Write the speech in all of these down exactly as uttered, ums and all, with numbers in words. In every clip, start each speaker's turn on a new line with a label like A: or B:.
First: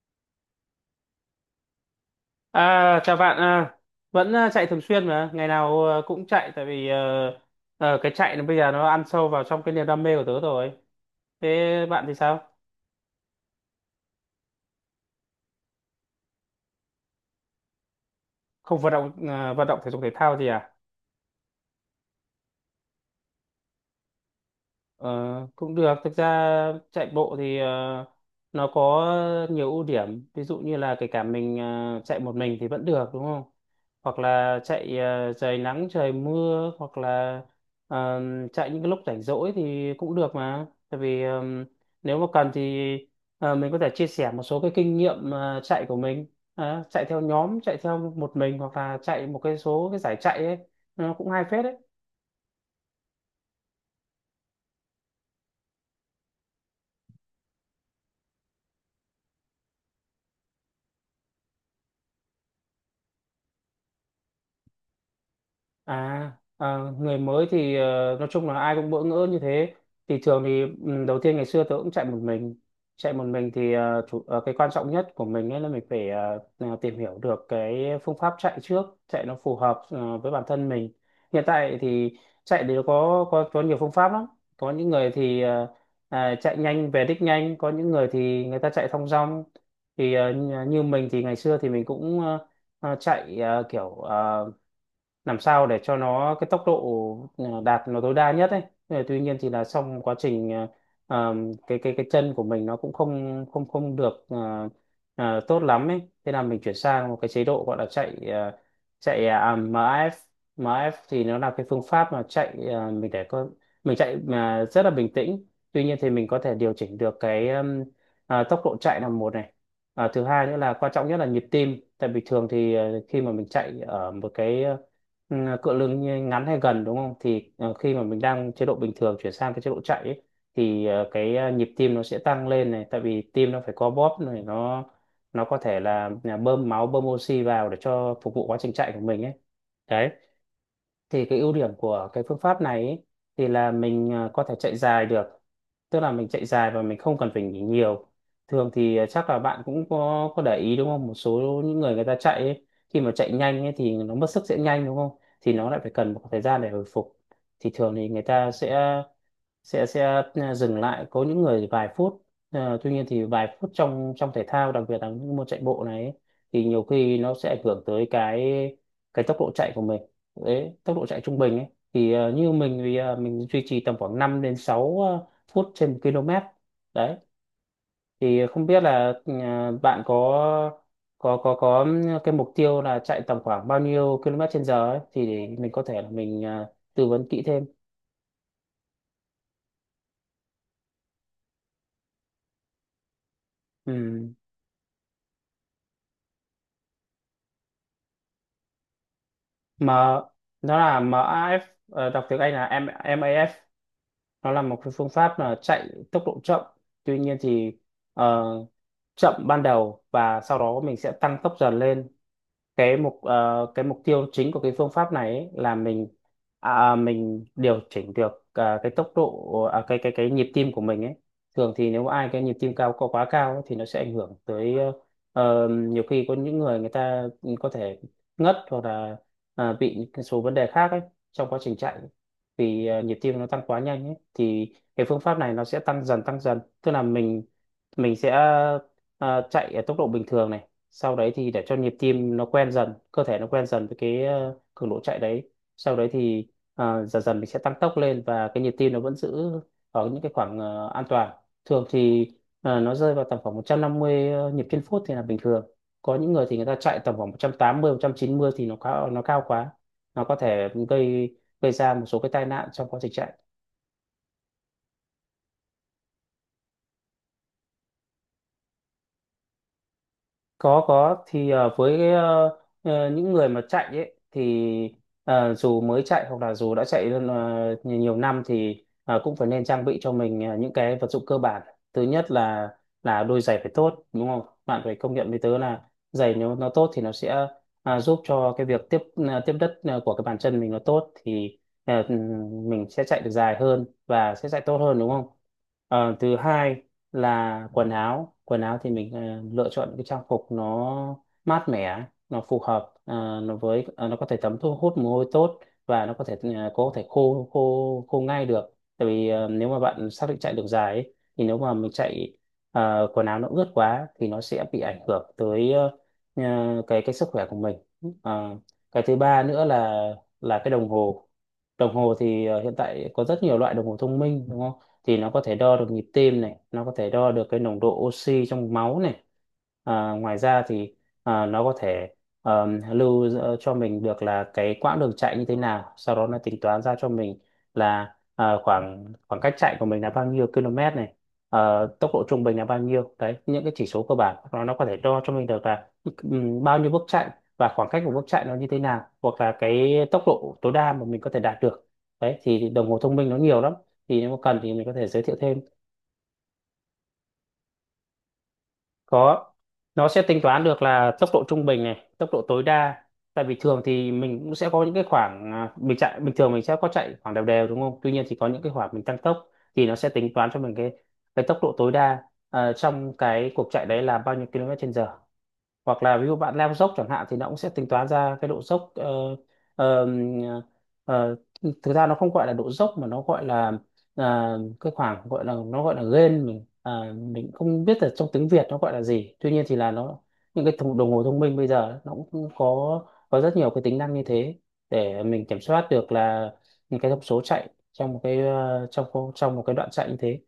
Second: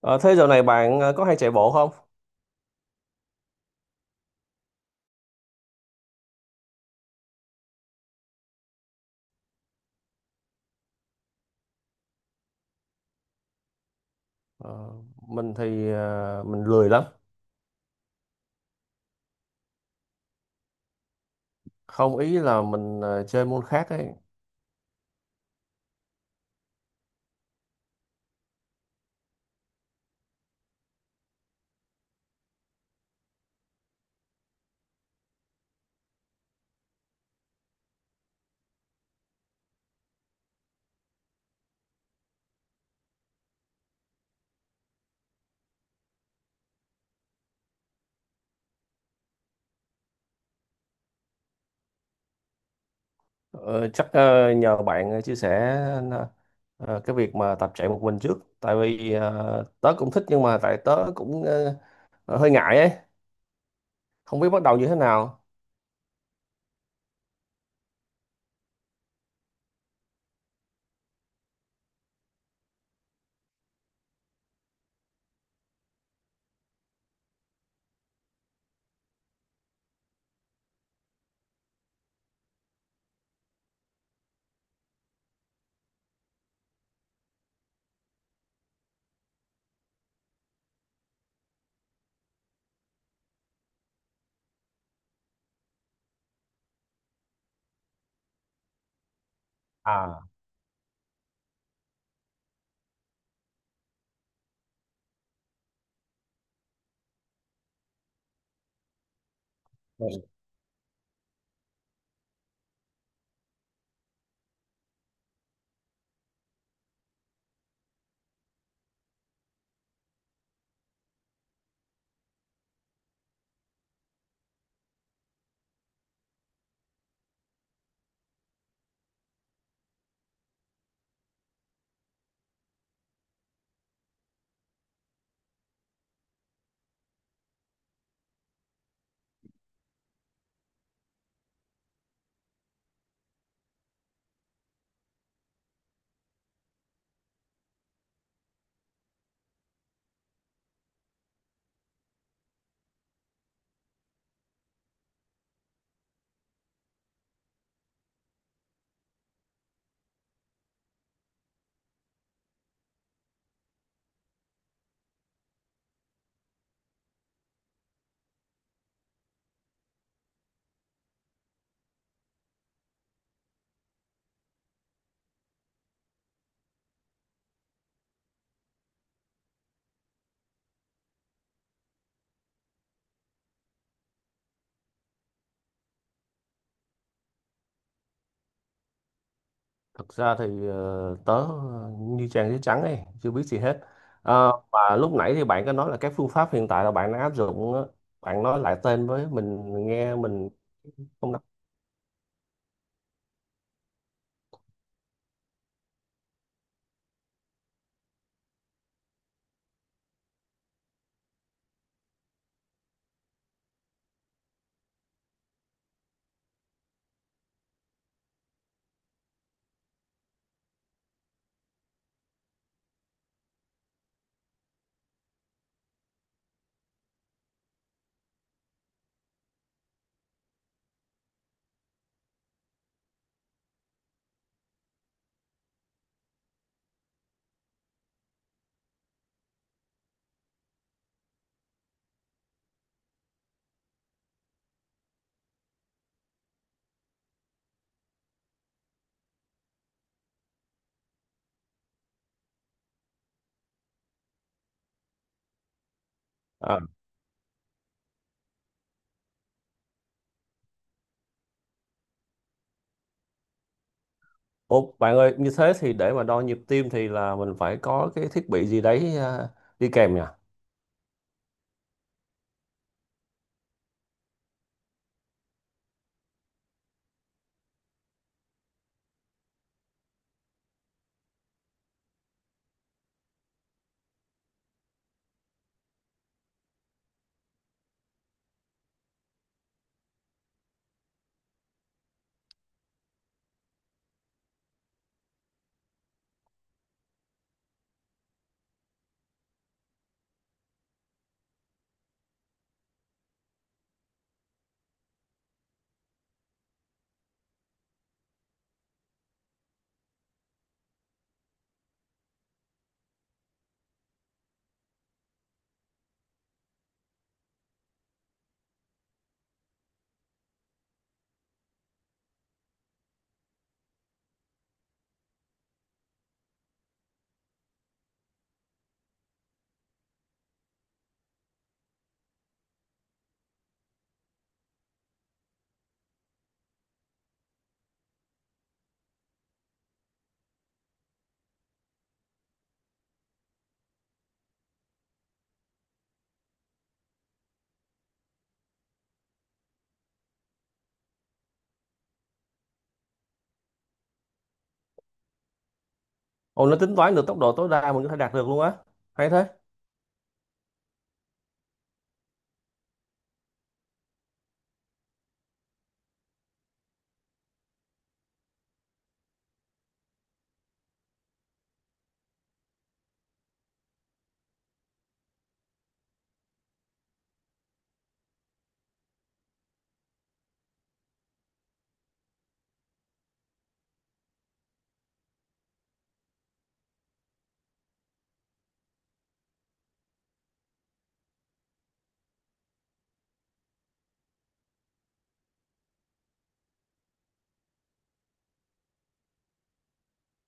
A: Ờ, thế dạo này bạn ờ, có hay chạy bộ không?
B: À, chào bạn, à, vẫn à, chạy thường xuyên mà, ngày nào à, cũng chạy tại vì ờ, ờ, cái chạy nó bây giờ nó ăn sâu vào trong cái niềm đam mê của tớ rồi. Thế bạn thì sao?
A: Ờ, mình thì ờ, mình lười lắm.
B: Không vận động à? Vận động thể dục thể thao gì à?
A: Không, ý là mình ờ, chơi môn khác ấy.
B: Ờ, cũng được. Thực ra chạy bộ thì ờ, nó có nhiều ưu điểm, ví dụ như là kể cả mình ờ, chạy một mình thì vẫn được đúng không, hoặc là chạy ờ, trời nắng trời mưa, hoặc là ờ, chạy những cái lúc rảnh rỗi thì cũng được, mà tại vì ờ, nếu mà cần thì ờ, mình có thể chia sẻ một số cái kinh nghiệm ờ, chạy của mình. Ờ, chạy theo nhóm, chạy theo một mình hoặc là chạy một cái số cái giải chạy ấy, nó cũng hay phết đấy.
A: Ờ, chắc ờ, nhờ bạn ờ, chia sẻ ờ, cái việc mà tập chạy một mình trước. Tại vì ờ, tớ cũng thích nhưng mà tại tớ cũng ờ, hơi ngại ấy. Không biết bắt đầu như thế nào.
B: À, à người mới thì ờ, nói chung là ai cũng bỡ ngỡ như thế. Thì thường thì ừ, đầu tiên ngày xưa tớ cũng chạy một mình. Chạy một mình thì ờ, chủ, ờ, cái quan trọng nhất của mình ấy là mình phải ờ, ờ, tìm hiểu được cái phương pháp chạy trước, chạy nó phù hợp ờ, với bản thân mình. Hiện tại thì chạy thì có có có nhiều phương pháp lắm. Có những người thì ờ, à, chạy nhanh về đích nhanh, có những người thì người ta chạy thong dong. Thì ờ, như như mình thì ngày xưa thì mình cũng ờ, ờ, chạy ờ, kiểu ờ, làm sao để cho nó cái tốc độ ờ, đạt nó tối đa nhất ấy. Ờ, tuy nhiên thì là trong quá
A: À.
B: trình ờ, ờm, cái cái cái chân của mình nó cũng không không không được ờ, ờ, tốt lắm ấy, thế là mình chuyển sang một cái chế độ gọi là chạy ờ, chạy à,
A: Ừ.
B: em ép. em ép thì nó là cái phương pháp mà chạy ờ, mình để có mình chạy mà rất là bình tĩnh. Tuy nhiên thì mình có thể điều chỉnh được cái ừm, ờ, tốc độ chạy là một này. Ờ, thứ hai nữa là quan trọng nhất là nhịp tim, tại vì thường thì ờ, khi mà mình chạy ở một cái ờ, ừ, cựa lưng ly ngắn hay gần đúng không, thì ờ, khi mà mình đang chế độ bình thường chuyển sang cái chế độ chạy ấy, thì ờ, cái ờ, nhịp tim nó sẽ tăng lên này, tại vì tim nó phải co bóp này, nó nó có thể là à, bơm máu bơm oxy vào để cho phục vụ quá trình chạy của mình ấy đấy. Thì cái ưu điểm của cái phương pháp này ấy, thì là mình à, có thể chạy dài được, tức là mình chạy dài và mình không cần phải nghỉ nhiều. Thường thì à, chắc là bạn cũng có có để ý đúng không, một số những người, người ta chạy ấy, khi mà chạy nhanh ấy, thì nó mất sức sẽ nhanh đúng không, thì nó lại phải cần một thời gian để hồi phục. Thì thường thì người ta sẽ sẽ sẽ à, dừng lại, có những người vài phút. Ờ, tuy nhiên thì vài phút trong trong thể thao, đặc biệt là những môn chạy bộ này ấy, thì nhiều khi nó sẽ ảnh hưởng tới cái cái tốc độ chạy của mình. Đấy, tốc độ chạy trung bình ấy, thì ờ, như mình thì ờ, mình duy trì tầm khoảng năm đến sáu ờ, phút trên một km đấy. Thì không biết là ờ, bạn có có có có cái mục tiêu là chạy tầm khoảng bao nhiêu km trên giờ ấy, thì mình có thể là mình ờ, tư vấn kỹ thêm.
A: Thật ra thì ờ, tớ ờ, như trang giấy trắng ấy, chưa biết gì hết.
B: Ừ.
A: Ờ, và lúc nãy thì bạn có nói là các phương pháp hiện tại là bạn đang áp dụng, á. Bạn nói lại tên với mình
B: M
A: nghe, mình
B: nó là
A: không đọc.
B: em a ép. Ờ, đọc tiếng Anh là M em a ép, nó là một cái phương pháp là chạy tốc độ chậm. Tuy nhiên thì ờ, chậm ban đầu và sau đó mình sẽ tăng tốc dần lên. Cái mục ờ, cái mục tiêu chính của cái phương pháp này ấy là mình à, à, mình điều chỉnh được à, cái tốc độ, à, cái cái cái nhịp tim của mình ấy. Thường thì nếu ai cái nhịp tim cao, có quá cao ấy, thì nó sẽ ảnh hưởng tới. ờ, ờ, Nhiều khi có những người, người ta có thể ngất hoặc là à, bị những cái số vấn đề khác ấy trong quá trình chạy. Vì à, nhịp tim nó tăng quá nhanh ấy, thì cái phương pháp này nó sẽ tăng dần tăng dần, tức là mình mình sẽ à, chạy ở tốc độ bình thường này. Sau đấy thì để cho nhịp tim nó quen dần, cơ thể nó quen dần với cái ờ, cường độ chạy đấy. Sau đấy thì ờ, dần dần mình sẽ tăng tốc lên và cái nhịp tim nó vẫn giữ ở những cái khoảng ờ, an toàn. Thường thì ờ, nó rơi vào tầm khoảng một trăm năm mươi nhịp trên phút thì là bình thường. Có những người thì người ta
A: À.
B: chạy tầm khoảng một trăm tám mươi một trăm chín mươi, thì nó cao, nó cao quá, nó có thể gây gây ra một số cái tai nạn trong quá trình chạy.
A: Ồ, bạn ơi, như thế thì để mà đo nhịp tim thì là mình phải có cái thiết bị gì đấy ờ, đi kèm nhỉ?
B: Có. Có thì ờ, với cái, ờ, ờ, những người mà chạy ấy thì ờ, dù mới chạy hoặc là dù đã chạy ờ, nhiều nhiều năm thì ờ, cũng phải nên trang bị cho mình ờ, những cái vật dụng cơ bản. Thứ nhất là là đôi giày phải tốt đúng không, bạn phải công nhận với tớ là giày nếu nó tốt thì nó sẽ ờ, giúp cho cái việc tiếp ờ, tiếp đất ờ, của cái bàn chân mình nó tốt, thì ờ, mình sẽ chạy được dài hơn và sẽ chạy tốt hơn đúng không. Ờ, thứ hai là quần áo. Quần áo thì mình ờ, lựa chọn những cái trang phục nó mát mẻ, nó phù hợp ờ, nó với ờ, nó có thể thấm thu hút mồ hôi tốt và nó có thể ờ, có thể khô khô khô ngay được, tại vì ờ, nếu mà bạn xác định chạy đường dài ấy, thì nếu mà mình chạy ờ, quần áo nó ướt quá thì nó sẽ bị ảnh hưởng tới ờ, ờ, cái cái sức khỏe của mình. Ờ, cái thứ ba nữa là là cái đồng hồ. Đồng hồ thì ờ, hiện tại có rất nhiều loại đồng hồ thông minh đúng không, thì nó có thể đo được nhịp tim này, nó có thể đo được cái nồng độ oxy trong máu này. À, ngoài ra thì à, nó có thể ờm, lưu giữ cho mình được là cái quãng đường chạy như thế nào, sau đó nó tính toán ra cho mình là à, khoảng khoảng cách chạy của mình là bao nhiêu km này, ờ, tốc độ trung bình là bao nhiêu. Đấy, những cái chỉ số cơ bản nó nó có thể đo cho mình được là ừm, bao nhiêu bước chạy và khoảng cách của bước chạy nó như thế nào, hoặc là cái tốc độ tối đa mà mình có thể đạt được. Đấy thì đồng hồ thông minh nó nhiều lắm, thì nếu mà cần thì mình có thể giới thiệu thêm.
A: Ồ, nó tính toán được tốc độ tối đa mình có thể đạt được luôn á. Hay
B: Có,
A: thế.
B: nó sẽ tính toán được là tốc độ trung bình này, tốc độ tối đa. Tại vì thường thì mình cũng sẽ có những cái khoảng à, mình chạy bình thường, mình sẽ có chạy khoảng đều đều đúng không, tuy nhiên thì có những cái khoảng mình tăng tốc. Thì nó sẽ tính toán cho mình cái cái tốc độ tối đa à, trong cái cuộc chạy đấy là bao nhiêu km/h. Hoặc là ví dụ bạn leo dốc chẳng hạn thì nó cũng sẽ tính toán ra cái độ dốc. ờ, ờ, ờ, Thực ra nó không gọi là độ dốc mà nó gọi là ờ, cái khoảng gọi là, nó gọi là gain. Mình à, mình không biết là trong tiếng Việt nó gọi là gì, tuy nhiên thì là nó, những cái thùng- đồng hồ thông minh bây giờ nó cũng có có rất nhiều cái tính năng như thế, để mình kiểm soát được là những cái thông số chạy trong một cái ờ, trong trong một cái đoạn chạy như thế.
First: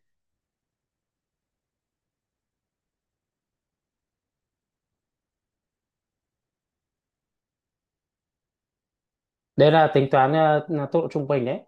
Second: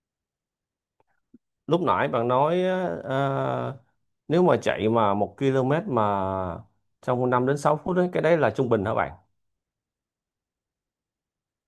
A: Lúc nãy bạn nói ờ, nếu mà chạy mà một ki lô mét mà trong năm đến sáu phút ấy, cái đấy là trung bình hả bạn?
B: Đấy là tính toán ờ, tốc độ trung bình đấy.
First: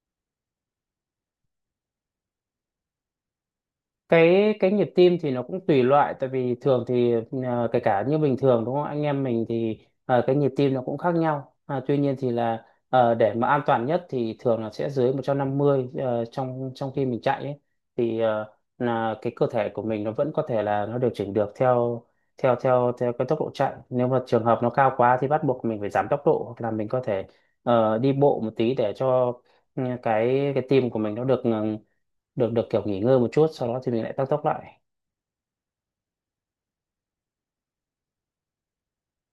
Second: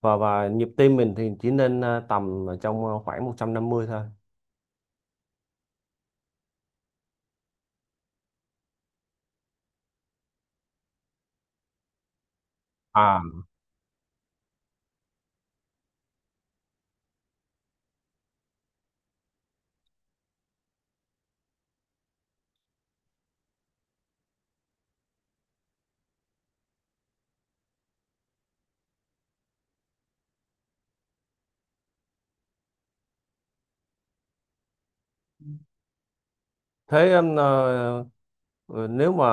A: Và và nhịp tim mình thì chỉ nên ờ, tầm ở trong ờ, khoảng một trăm năm mươi thôi
B: Cái cái nhịp tim thì nó cũng tùy loại, tại vì thường thì ờ, kể cả như bình thường đúng không, anh em mình thì ờ, cái nhịp tim nó cũng khác nhau, à, tuy nhiên thì là ờ,
A: à?
B: để mà an toàn nhất thì thường là sẽ dưới một trăm năm mươi ờ, trong trong khi mình chạy ấy, thì ờ, là cái cơ thể của mình nó vẫn có thể là nó điều chỉnh được theo theo theo theo cái tốc độ chạy, nếu mà Trường hợp nó cao quá thì bắt buộc mình phải giảm tốc độ, hoặc là mình có thể ờ, đi bộ một tí để cho ừ, cái cái tim của mình nó được ừ, được được kiểu nghỉ ngơi một chút, sau đó thì mình lại tăng tốc lại.
A: Thế em, ờ, ờ, nếu mà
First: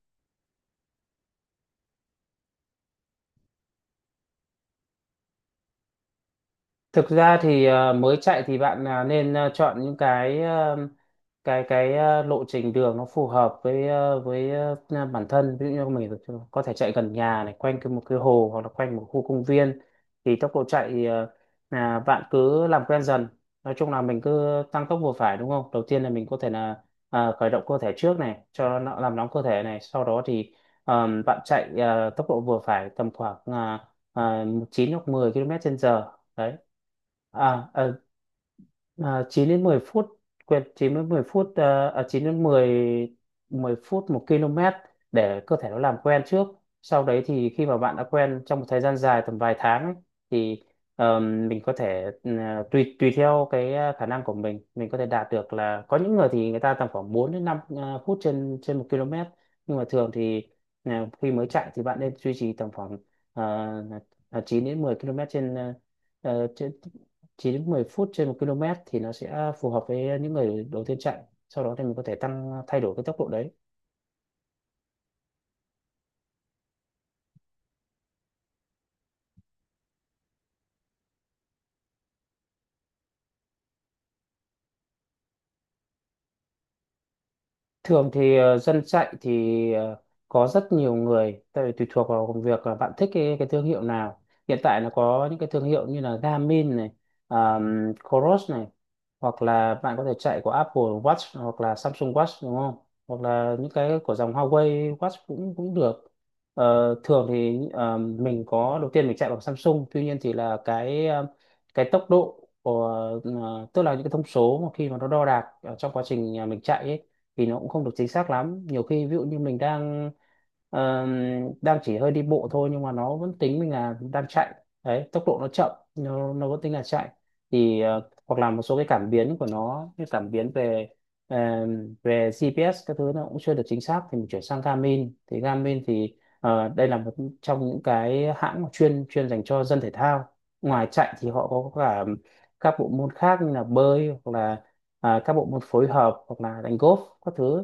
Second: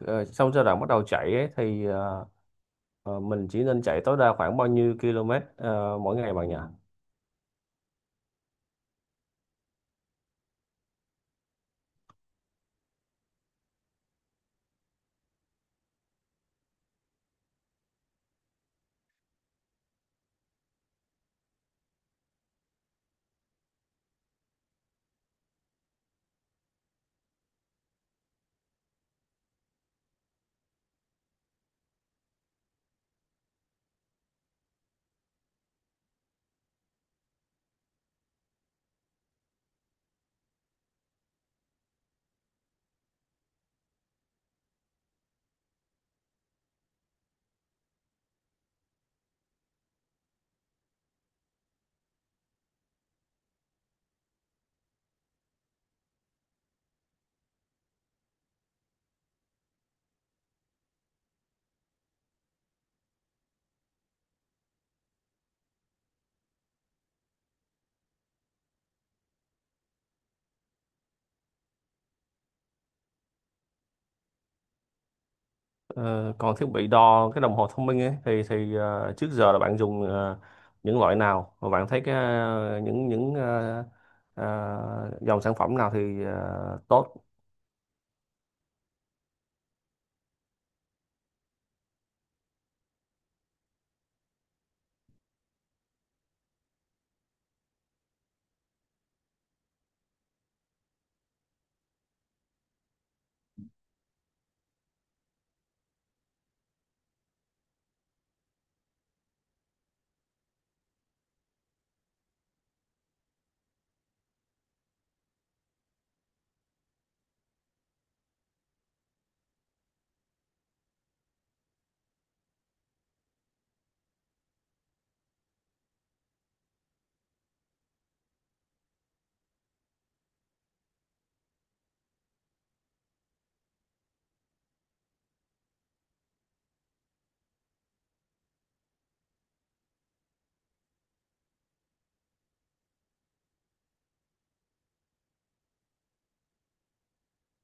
A: ờ, sau giai đoạn bắt đầu chạy ấy, thì ờ, ờ, mình chỉ nên chạy tối đa khoảng bao nhiêu ki lô mét ờ, mỗi ngày bạn nhỉ?
B: Thực ra thì ờ, mới chạy thì bạn à, nên à, chọn những cái ờ, cái cái ờ, lộ trình đường nó phù hợp với ờ, với ờ, à, bản thân. Ví dụ như mình có thể chạy gần nhà này, quanh cái một cái hồ hoặc là quanh một khu công viên. Thì tốc độ chạy thì, ờ, là bạn cứ làm quen dần. Nói chung là mình cứ tăng tốc vừa phải, đúng không? Đầu tiên là mình có thể là ờ, khởi động cơ thể trước này cho nó làm nóng cơ thể này, sau đó thì ờ, bạn chạy ờ, tốc độ vừa phải tầm khoảng uh, chín hoặc mười ki lô mét trên giờ đấy. à, à, à chín đến mười phút, quên, chín đến mười phút, à, à, chín đến mười, mười phút một ki lô mét, để cơ thể nó làm quen trước. Sau đấy thì khi mà bạn đã quen trong một thời gian dài tầm vài tháng ấy, thì ờm, mình có thể ừm, à, tùy tùy theo cái à, khả năng của mình mình có thể đạt được là có những người thì người ta tầm khoảng bốn đến năm à, phút trên trên một ki lô mét. Nhưng mà thường thì à, khi mới chạy thì bạn nên duy trì tầm khoảng ờ, à, chín đến mười ki lô mét trên à, ờ, trên chín đến mười phút trên một ki lô mét thì nó sẽ phù hợp với những người đầu tiên chạy. Sau đó thì mình có thể tăng, thay đổi cái tốc độ đấy.
A: Ờ, còn thiết bị đo cái đồng hồ thông minh ấy thì thì ờ, trước giờ là bạn dùng ờ, những loại nào, và bạn thấy cái ờ, những những ờ, ờ, dòng sản phẩm nào thì ờ, tốt?
B: Thường thì ờ, dân chạy thì ờ, có rất nhiều người, tại vì tùy thuộc vào công việc là bạn thích cái, cái thương hiệu nào. Hiện tại là có những cái thương hiệu như là Garmin này, um, Coros này, hoặc là bạn có thể chạy của Apple Watch hoặc là Samsung Watch, đúng không? Hoặc là những cái của dòng Huawei Watch cũng cũng được. Ờ, thường thì ờ, mình có đầu tiên mình chạy bằng Samsung, tuy nhiên thì là cái ờ, cái tốc độ của ờ, tức là những cái thông số mà khi mà nó đo đạc ở trong quá trình ờ, mình chạy ấy, thì nó cũng không được chính xác lắm. Nhiều khi ví dụ như mình đang ờ, đang chỉ hơi đi bộ thôi nhưng mà nó vẫn tính mình là đang chạy đấy, tốc độ nó chậm nó nó vẫn tính là chạy. Thì ờ, hoặc là một số cái cảm biến của nó như cảm biến về ờ, về giê pê ét các thứ nó cũng chưa được chính xác, thì mình chuyển sang Garmin. Thì Garmin thì ờ, đây là một trong những cái hãng mà chuyên chuyên dành cho dân thể thao. Ngoài chạy thì họ có cả các bộ môn khác như là bơi hoặc là à, các bộ môn phối hợp hoặc là đánh golf các thứ.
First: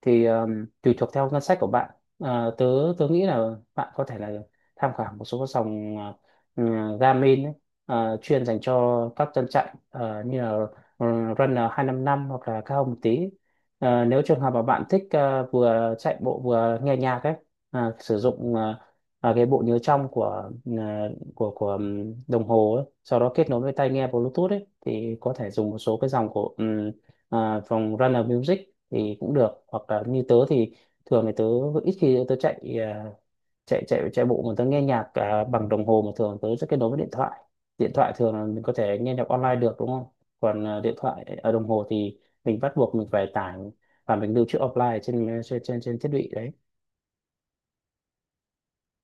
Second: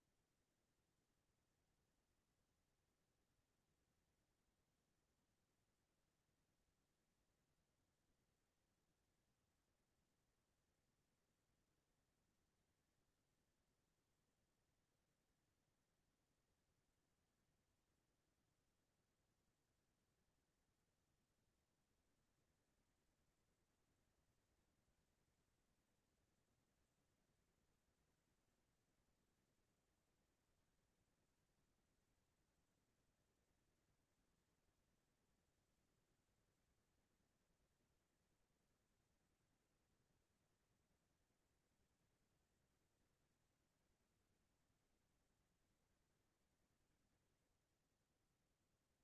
B: Thì um, tùy thuộc theo ngân sách của bạn, à, tớ tớ nghĩ là bạn có thể là tham khảo một số các sòng à, ừ, Garmin ấy, à, chuyên dành cho các tân chạy à, như là ừ, Runner hai năm năm hoặc là cao hơn một tí. À, nếu trường hợp mà bạn thích à, vừa chạy bộ vừa nghe nhạc ấy, à, sử dụng à, à, cái bộ nhớ trong của à, của của ừm, đồng hồ ấy, sau đó kết nối với tai nghe Bluetooth ấy, thì có thể dùng một số cái dòng của ừm, à, dòng Runner Music thì cũng được. Hoặc là như tớ thì thường thì tớ ít khi tớ chạy à, chạy chạy chạy bộ mà tớ nghe nhạc à, bằng đồng hồ, mà thường tớ sẽ kết nối với điện thoại. Điện thoại thường là mình có thể nghe nhạc online được, đúng không? Còn à, điện thoại ở đồng hồ thì mình bắt buộc mình phải tải và mình lưu trữ offline trên trên trên trên thiết bị đấy.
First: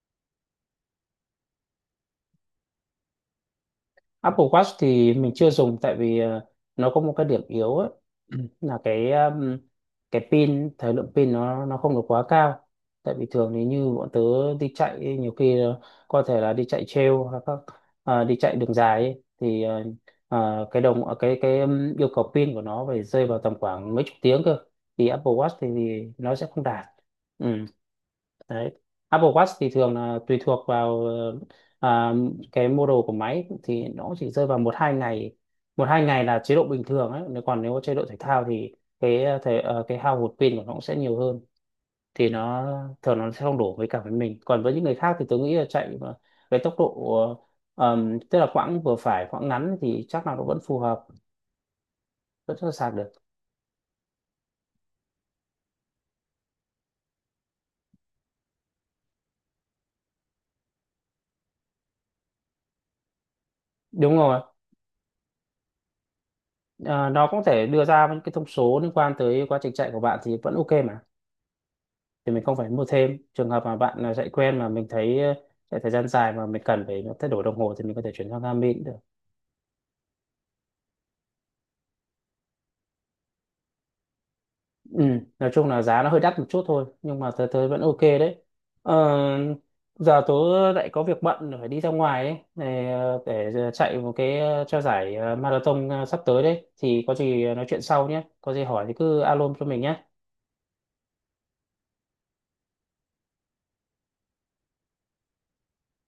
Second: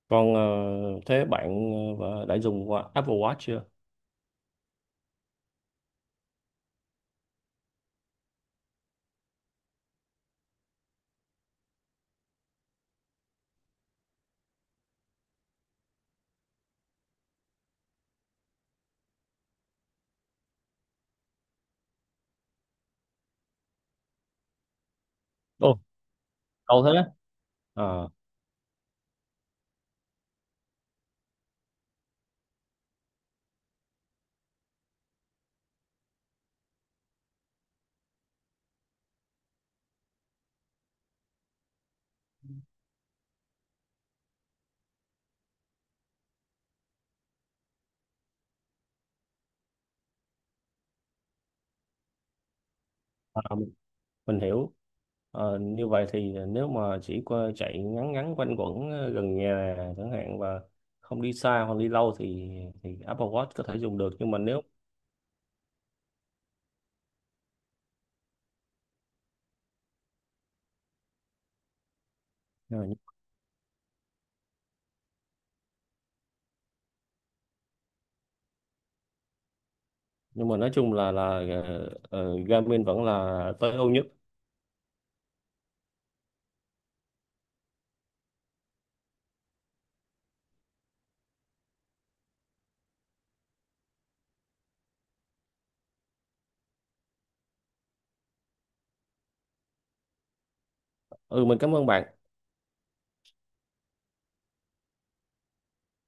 A: Còn ờ, thế bạn ờ, đã dùng qua Apple Watch chưa?
B: Apple Watch thì mình chưa dùng tại vì ờ, nó có một cái điểm yếu ấy, là cái um, cái pin, thời lượng pin nó nó không được quá cao. Tại vì thường thì như bọn tớ đi chạy ấy, nhiều khi ờ, có thể là đi chạy trail hoặc các ờ, đi chạy đường dài ấy, thì ờ, ờ, cái đồng cái cái um, yêu cầu pin của nó phải rơi vào tầm khoảng mấy chục tiếng cơ, thì Apple Watch thì, thì nó sẽ không
A: Cầu
B: đạt.
A: thế.
B: Ừ.
A: Ờ,
B: Đấy. Apple Watch thì thường là tùy thuộc vào ờ, à, cái model của máy thì nó chỉ rơi vào một hai ngày. Một hai ngày là chế độ bình thường ấy, nếu còn nếu chế độ thể thao thì cái thể, ờ, cái hao hụt pin của nó cũng sẽ nhiều hơn. Thì nó thường nó sẽ không đổ với cả với mình, còn với những người khác thì tôi nghĩ là chạy mà với tốc độ ờm, tức là quãng vừa phải, quãng ngắn thì chắc là nó vẫn phù hợp, vẫn sẽ sạc được.
A: à, mình hiểu. Ờ, như vậy thì nếu mà chỉ qua chạy ngắn ngắn quanh quẩn ờ, gần nhà chẳng hạn và không đi xa hoặc đi lâu thì thì Apple Watch có thể dùng được,
B: Đúng
A: nhưng mà
B: rồi.
A: nếu…
B: Ờ, nó cũng thể đưa ra những cái thông số liên quan tới quá trình chạy của bạn thì vẫn ok mà, thì mình không phải mua
A: Rồi.
B: thêm. Trường hợp mà bạn à, chạy quen mà mình thấy ờ, chạy thời gian dài mà mình cần phải thay đổi đồng hồ thì mình có thể chuyển sang Garmin cũng được.
A: Nhưng mà nói chung là là ờ, ờ, Garmin vẫn là tối ưu nhất.
B: Ừ. Nói chung là giá nó hơi đắt một chút thôi, nhưng mà tớ tớ vẫn ok đấy. Ờ, giờ tớ lại có việc bận phải đi ra ngoài ấy, để để ờ, chạy một cái ờ, cho giải ờ, marathon ờ, sắp tới đấy, thì có gì nói chuyện sau nhé, có gì hỏi thì cứ alo cho mình nhé.
A: Ừ, mình cảm ơn bạn.